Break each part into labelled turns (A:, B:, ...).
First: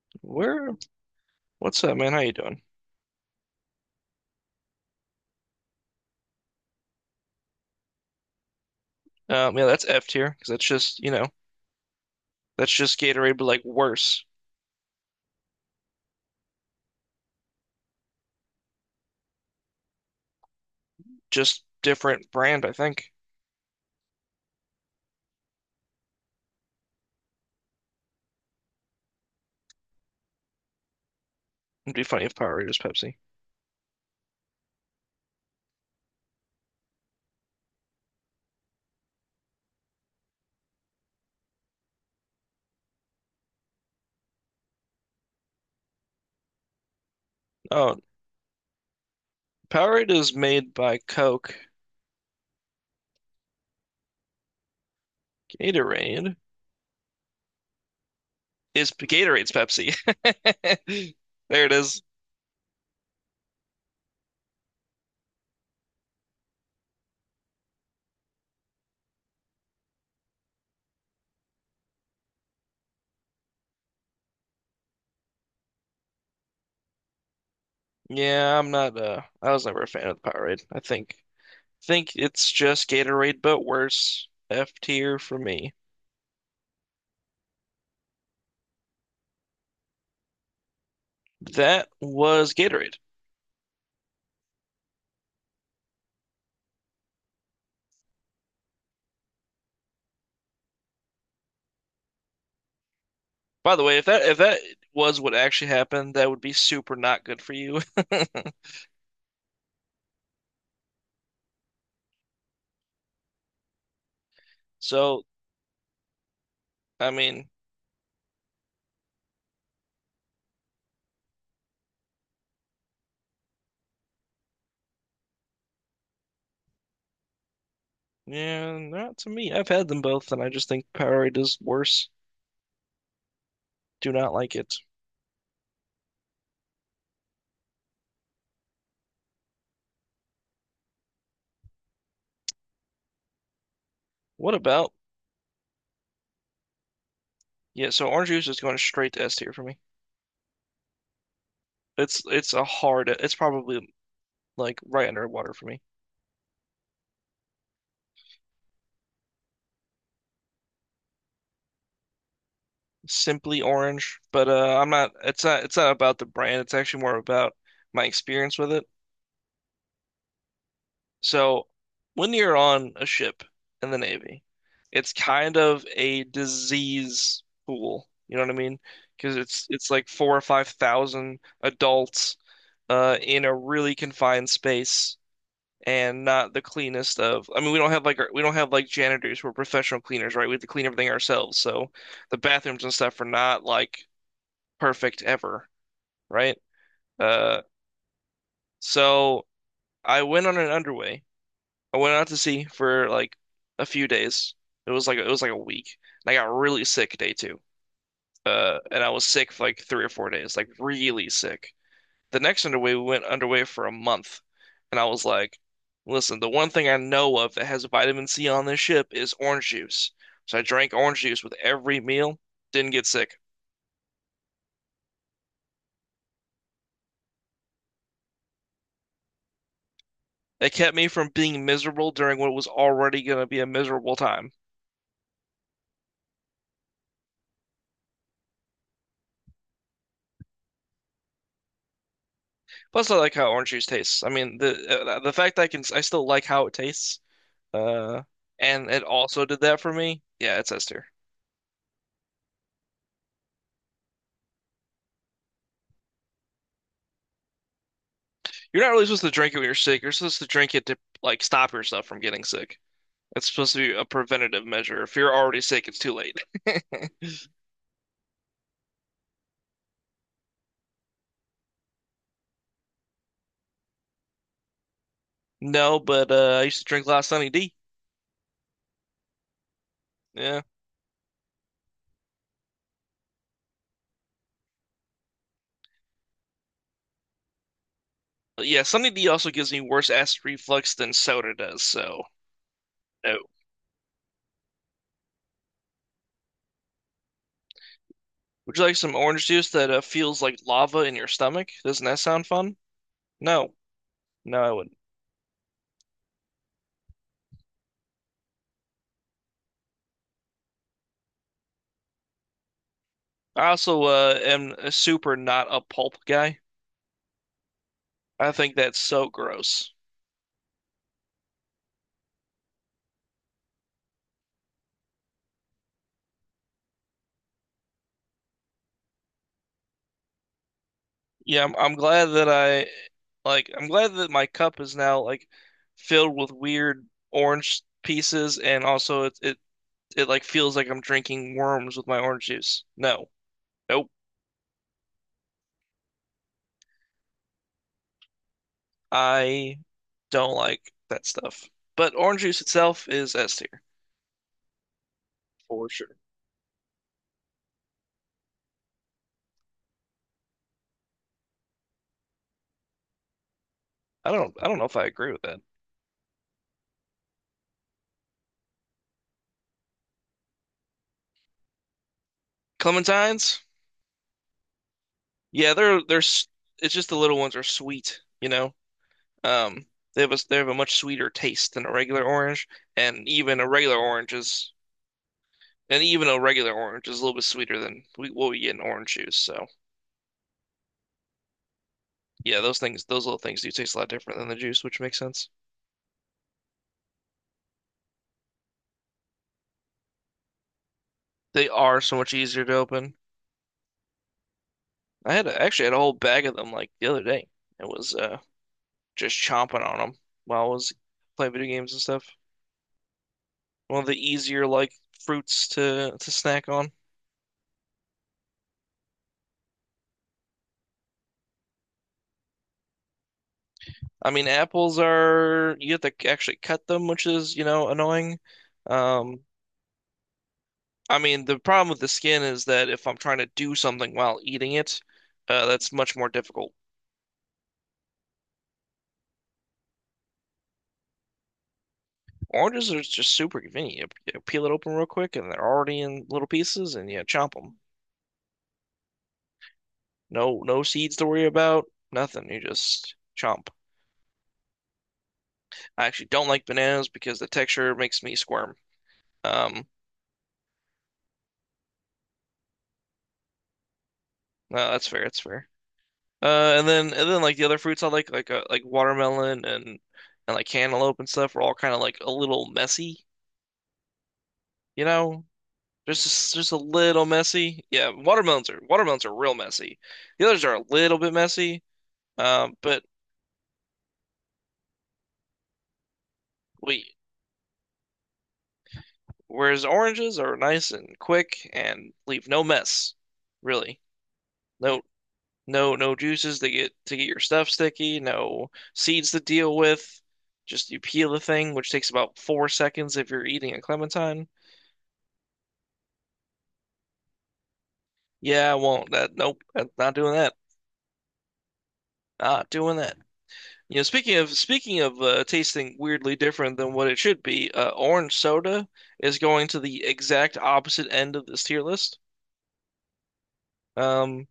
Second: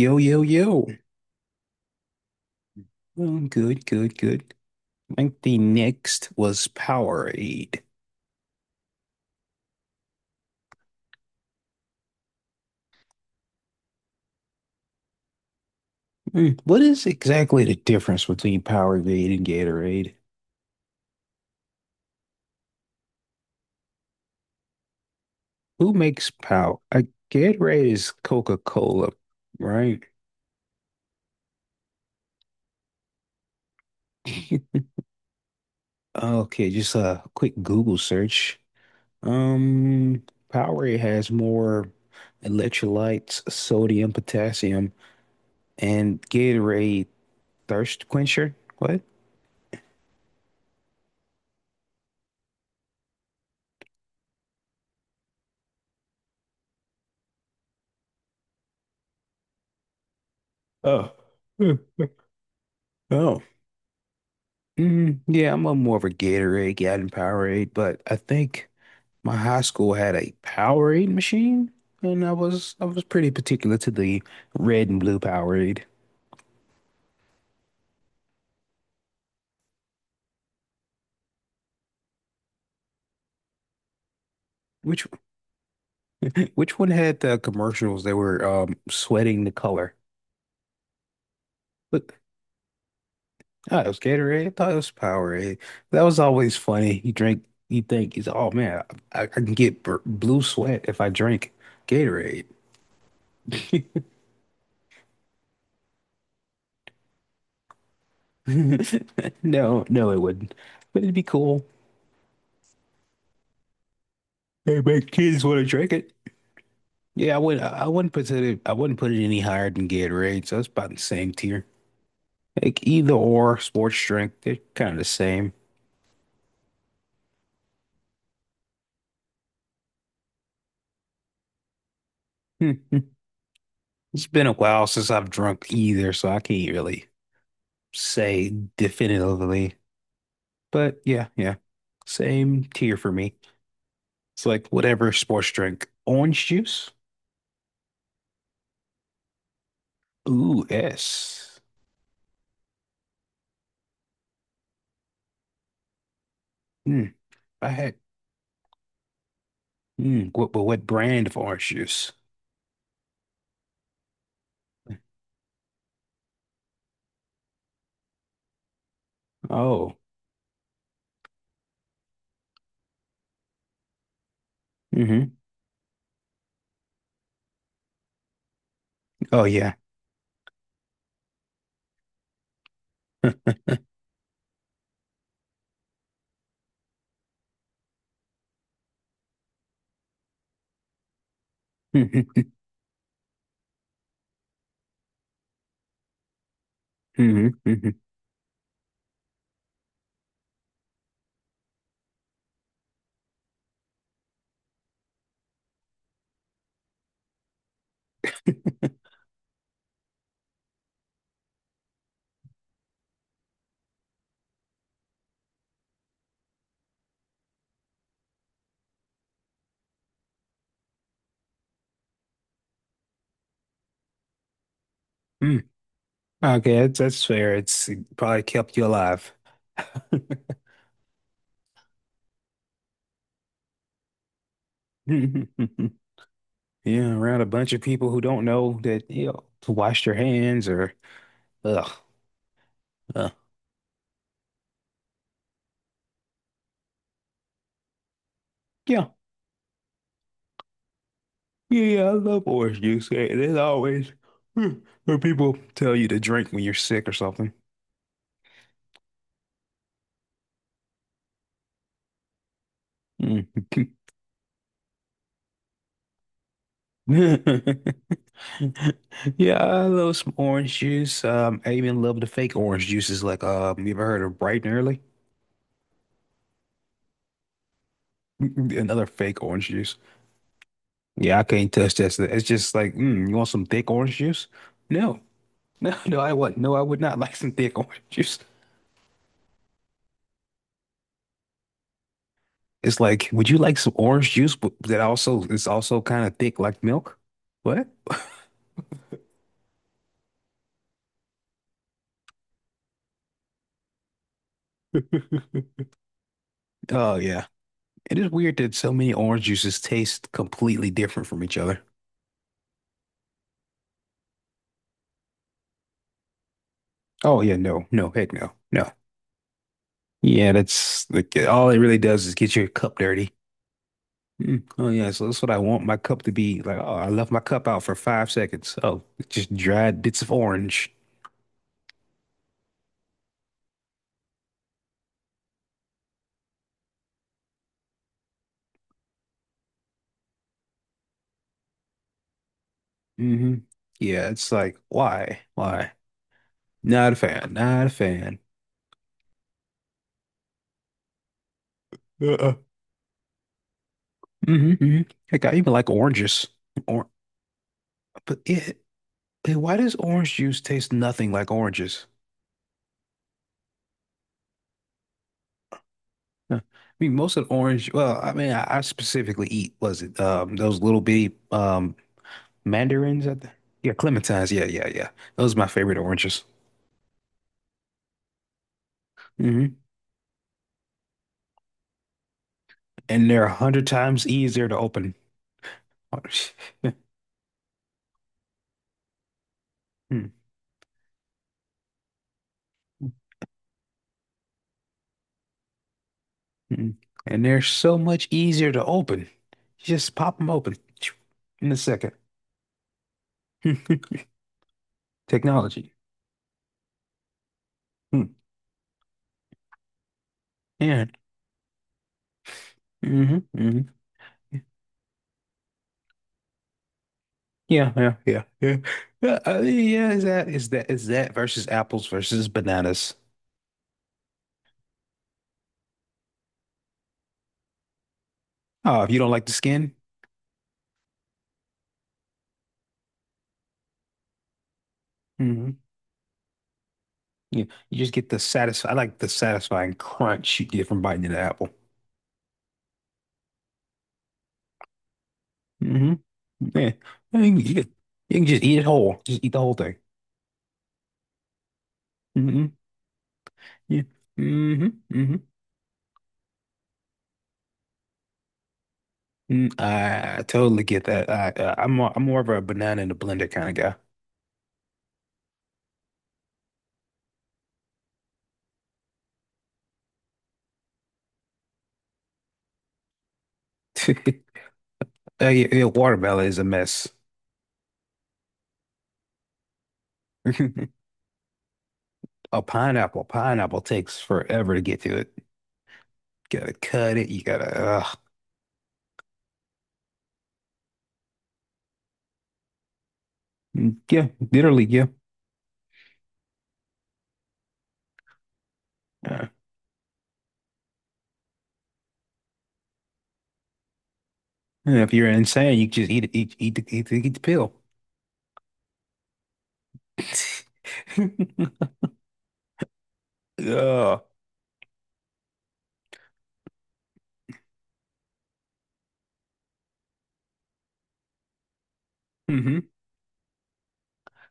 A: Yo, yo,
B: Where?
A: yo.
B: What's up, man? How you doing?
A: Good, good, good. I think the next was Powerade.
B: Yeah, that's F tier because that's just that's just Gatorade, but like worse.
A: What is exactly the difference between Powerade and Gatorade?
B: Just different brand. I think
A: Who makes Power? Gatorade is Coca-Cola, right?
B: it'd be funny if Powerade was Pepsi.
A: Okay, just a quick Google search. Um, Powerade has more electrolytes, sodium, potassium, and Gatorade
B: Oh,
A: thirst quencher. What?
B: Powerade is made by Coke. Gatorade is Gatorade's Pepsi.
A: Oh.
B: There it is.
A: Oh, yeah, I'm a more of a Gatorade than Powerade, but I think my high school had a Powerade machine, and I was pretty particular to the red and blue Powerade.
B: Yeah, I'm not. I was never a fan of the Powerade. I think it's just Gatorade, but worse. F
A: Which
B: tier for me.
A: which one had the commercials that were sweating the color?
B: That
A: But
B: was Gatorade.
A: I thought it was Gatorade. I thought it was Powerade. That was always funny. You drink, you think, you say, oh man, I can get b blue sweat if I drink Gatorade.
B: By the way, if that if that was what actually happened, that would be super not good for you.
A: No, no, it wouldn't. But it'd be cool. They make
B: So,
A: kids want to drink it.
B: I
A: Yeah, I
B: mean,
A: would. I wouldn't put it. I wouldn't put it any higher than Gatorade. So it's about the same tier. Like either or sports drink, they're kind of the same.
B: yeah, not to me. I've had them both, and I just think Powerade is worse.
A: Hmm, hmm.
B: Do
A: It's
B: not
A: been a
B: like it.
A: while since I've drunk either, so I can't really say definitively. But yeah, yeah, same tier for me. It's
B: What
A: like
B: about?
A: whatever sports drink. Orange juice?
B: Yeah, so orange juice is going straight to S tier for me.
A: Ooh, yes.
B: It's a hard. It's probably like right under water for me.
A: Hmm. I had. Hmm. What? But what brand of orange juice?
B: Simply orange, but I'm not. It's not. It's not about the brand. It's actually more about my experience with it.
A: Oh.
B: So, when you're on a ship in the Navy, it's
A: Mm-hmm.
B: kind of a disease pool. You know what I mean? Because
A: Oh
B: it's
A: yeah.
B: it's like four or five thousand adults in a really confined space and not the cleanest of. I mean, we don't have like janitors who are professional cleaners, right? We have to clean everything ourselves. So the bathrooms and stuff are not like perfect ever, right?
A: hmm
B: Uh,
A: hmm
B: so I went on an underway I went out to sea for like a few days. It was like a week. And I got really sick day 2. And I was sick for like 3 or 4 days, like really sick. The next underway, we went underway for a month, and I was like, "Listen, the one thing I know of that has vitamin C on this ship is orange juice." So I drank orange juice with every meal. Didn't get sick.
A: Mm. Okay, that's fair. It probably kept you alive.
B: It kept me from being miserable during what was already going to be a miserable time.
A: Yeah, around a bunch of people who don't know that, you know, to wash their hands or ugh.
B: Plus, I
A: Uh,
B: like how orange juice tastes. I mean, the fact that I still like how it tastes. Uh, and it
A: yeah.
B: also did that for me. Yeah, it's ester.
A: Yeah, yeah, I love orange juice. Hey, there's always mm, where people tell you to drink when you're sick or something.
B: You're not really supposed to drink it when you're sick. You're supposed to drink it to like stop yourself from getting sick. It's
A: Mm.
B: supposed to be a preventative measure. If you're already sick, it's too late.
A: Yeah, I love some orange juice. I even love the fake orange juices like you ever heard of Bright and Early?
B: No, but I used to drink a lot of Sunny D.
A: Another fake orange juice.
B: Yeah,
A: Yeah, I can't touch that. Stuff. It's just like, mm, you want some thick orange juice? No, no, no, no, I would not like some thick orange juice.
B: but yeah, Sunny D also gives me worse acid reflux than soda does. So
A: It's like,
B: no.
A: would you like some orange juice, but that also is also kind of thick like milk? What?
B: Would you like some orange juice that feels like lava in your stomach? Doesn't that sound fun? No, no, I wouldn't.
A: Oh yeah, it is weird that so many orange juices taste completely different from each other.
B: I also am a super not a pulp guy.
A: Oh yeah, no, no, heck no,
B: I think
A: no.
B: that's so gross.
A: Yeah, that's like all it really does is get your cup dirty. Mm. Oh yeah, so that's what I want my cup to be. Like, oh, I left my cup out for 5 seconds. Oh, it's just dried bits of orange.
B: Yeah, I'm glad that I'm glad that my cup is now like filled with weird orange pieces, and also it like feels like I'm drinking worms with my orange juice. No.
A: Hmm
B: Nope.
A: Yeah, it's like, why? Why? Not a fan. Not a fan.
B: I don't like that stuff. But orange
A: Uh-uh.
B: juice itself is S tier
A: hmm hmm Heck, I even like
B: for sure.
A: oranges. Or but it, it- why does orange juice taste nothing like oranges?
B: I don't know if I agree with that.
A: Huh. I mean, most of the orange. Well, I mean, I specifically eat was it those little bitty mandarins at the
B: Clementines?
A: yeah clementines. Yeah, yeah, yeah. Those are my
B: Yeah,
A: favorite oranges.
B: it's just the little ones are sweet, you know.
A: Mm-hmm.
B: Um they have a much sweeter taste than a regular orange, and
A: And they're a
B: even a
A: hundred
B: regular
A: times
B: orange
A: easier
B: is
A: to open.
B: And even a regular orange is a little bit sweeter than what we get in orange juice. So
A: Hmm,
B: yeah, those little things do taste a lot different than the juice, which makes sense.
A: hmm. And they're so much easier to open. You just pop them open
B: They
A: in a
B: are
A: second.
B: so much easier to open. Actually had
A: Technology.
B: a whole bag of them like the other day. It was
A: Hmm.
B: just chomping on them while I was
A: Yeah.
B: playing video games and stuff.
A: hmm hmm
B: One of the easier like fruits to snack on.
A: Yeah, yeah, yeah, yeah. Yeah, is that versus apples versus bananas?
B: I mean, apples are you have to actually cut them, which is, annoying.
A: Oh, if you don't
B: Um,
A: like the skin,
B: I mean, the problem with the skin is that if I'm trying to do something while eating it,
A: hmm
B: that's much more difficult.
A: Yeah, you just get the satisfy. I like the satisfying crunch you get from biting into the apple.
B: Oranges are just super convenient. You peel it open real quick, and they're already
A: Hmm
B: in little
A: Yeah.
B: pieces, and you
A: I
B: chomp
A: mean,
B: them.
A: you can just eat it whole. Just eat the whole thing.
B: No, no seeds to worry about. Nothing. You
A: Hmm
B: just chomp.
A: Yeah. hmm hmm
B: I actually don't like bananas because the texture makes me squirm.
A: Mm,
B: Um,
A: I totally get that. I, I'm more of a banana in a blender kind of
B: no, that's fair. That's fair. And then like the other fruits I like watermelon and like cantaloupe and stuff, are all kind of like a little messy,
A: guy.
B: you know?
A: Yeah, yeah,
B: There's
A: watermelon
B: just,
A: is a
B: just a
A: mess.
B: little messy. Yeah, watermelons are real messy. The others are a little bit messy.
A: A
B: But
A: pineapple takes forever to get to it. Gotta cut
B: we
A: it. You gotta,
B: Whereas oranges are nice and quick and leave no mess, really.
A: yeah, literally,
B: No
A: yeah.
B: no juices to get your stuff sticky, no seeds to
A: Uh,
B: deal with. Just you peel the thing, which takes about 4 seconds if you're eating a clementine.
A: and if you're insane, you just eat it, eat, eat the, eat the, eat the pill.
B: Yeah, I won't. That nope, I'm not doing that. Not doing that. You know,
A: Uh,
B: speaking of tasting weirdly different than what it should be, orange soda is going to the exact opposite end of this tier list.
A: mhm.
B: Um,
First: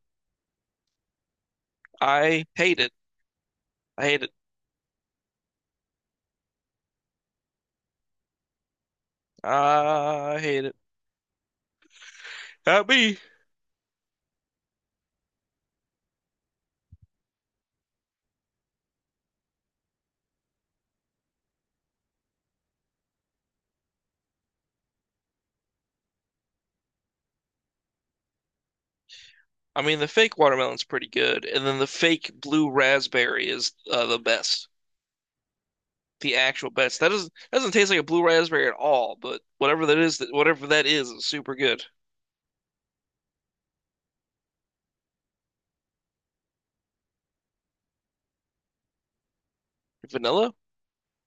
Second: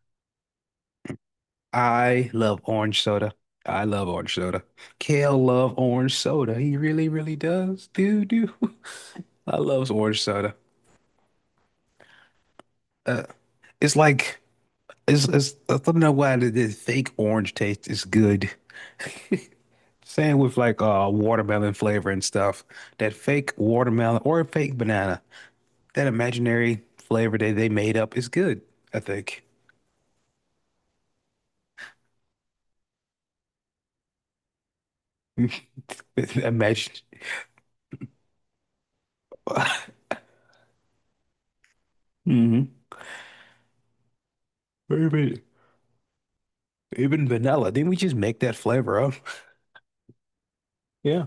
A: I
B: I
A: love
B: hate it.
A: orange soda. I
B: I
A: love
B: hate it.
A: orange soda. Kale love orange soda. He really, really does. Dude, dude. I loves orange
B: I
A: soda.
B: hate it. Not me.
A: Uh, it's like it's I don't know why the fake orange taste is good. Same with like watermelon flavor and stuff. That fake watermelon or fake banana. That imaginary flavor that they made up is good, I think.
B: I mean, the fake watermelon's pretty good, and then the fake blue raspberry is the best, the actual
A: Imagine.
B: best. That doesn't taste like a blue raspberry at all, but whatever that is super good.
A: Mm-hmm. Even vanilla. Didn't we just make that flavor up?
B: Vanilla?
A: Yeah.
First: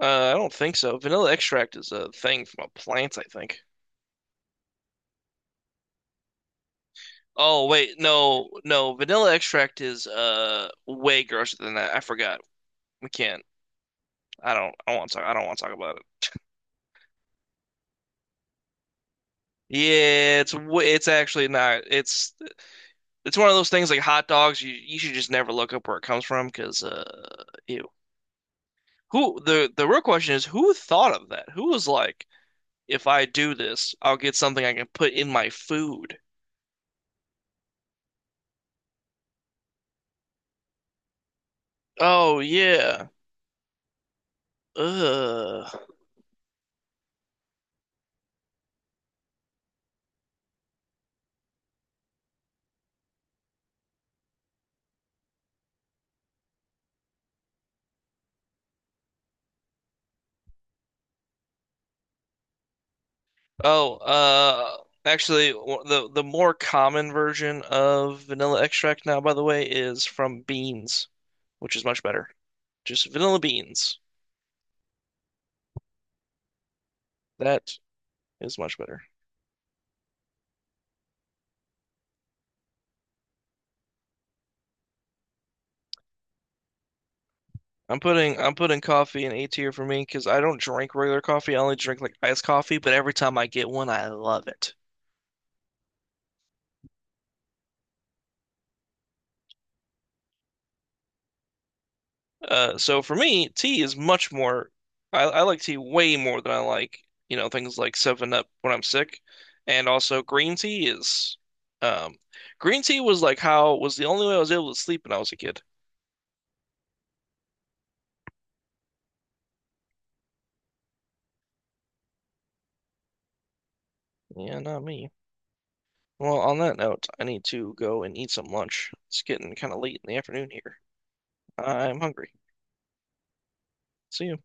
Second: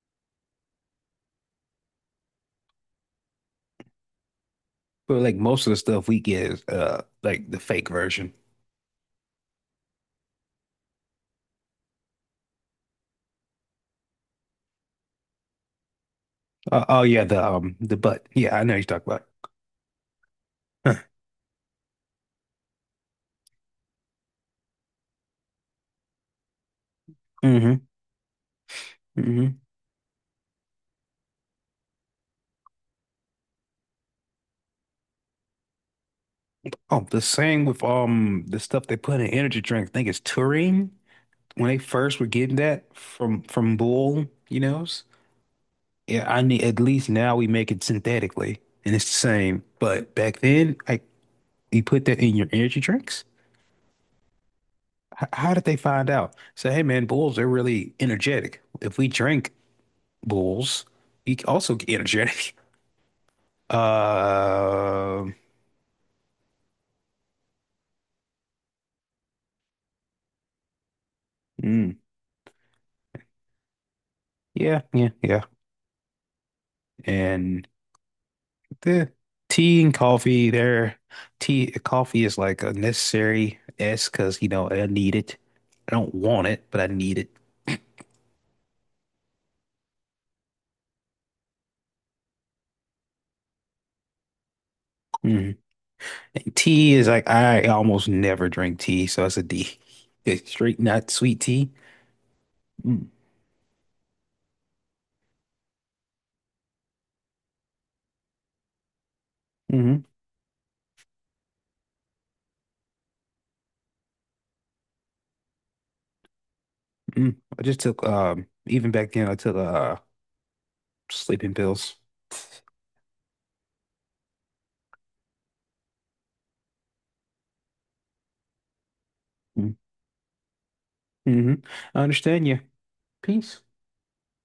B: I don't think so. Vanilla extract is a thing from a plant, I think.
A: But like most of the stuff we get is like the
B: Oh
A: fake
B: wait,
A: version.
B: no, no. Vanilla extract is way grosser than that. I forgot. We can't. I don't. I want to talk. I don't want to talk about it.
A: Oh yeah, the butt. Yeah, I know you talk about.
B: Yeah, it's actually not. It's one of those things like hot dogs. You should just never look up where it comes from because
A: Hmm
B: ew. Who
A: hmm
B: the real question is who thought of that? Who was like, if I do this, I'll get something I can put in my food.
A: Oh, the same with the stuff they put in energy drinks. I think it's taurine. When they first were
B: Oh
A: getting that
B: yeah.
A: from Bull, you know.
B: Ugh.
A: Yeah, I need at least now we make it synthetically and it's the same. But back then, like you put that in your energy drinks. How did they find out? Say, hey man, Bulls, they're really energetic. If we drink Bulls. He also energetic.
B: Oh,
A: Uh,
B: actually, the more common version of vanilla extract now, by the way, is from beans, which is
A: mm,
B: much better. Just vanilla beans.
A: yeah, yeah, yeah. And
B: That is much better.
A: the tea and coffee there. Tea, coffee is like a necessary S because you know I need it. I don't want it, but I need it.
B: I'm putting coffee in A tier for me because I don't drink regular coffee. I only drink like iced coffee, but every time I get one, I love it.
A: Mhm. And tea is like I almost never drink tea, so it's a D. It's straight, not sweet tea.
B: So
A: Mm.
B: for me, tea is much more. I like tea way more than I like, things like 7 Up when I'm sick, and
A: hmm
B: also green tea is. Um, Green tea was like how was the only way I was able to sleep when I was a kid.
A: Mm. I just took even back then I took sleeping pills.
B: Yeah, not me. Well, on that note, I need to go and eat some lunch. It's getting
A: Mm-hmm.
B: kind of late in the afternoon here.
A: Mm-hmm.
B: I'm
A: I
B: hungry.
A: understand you. Peace.
B: See you.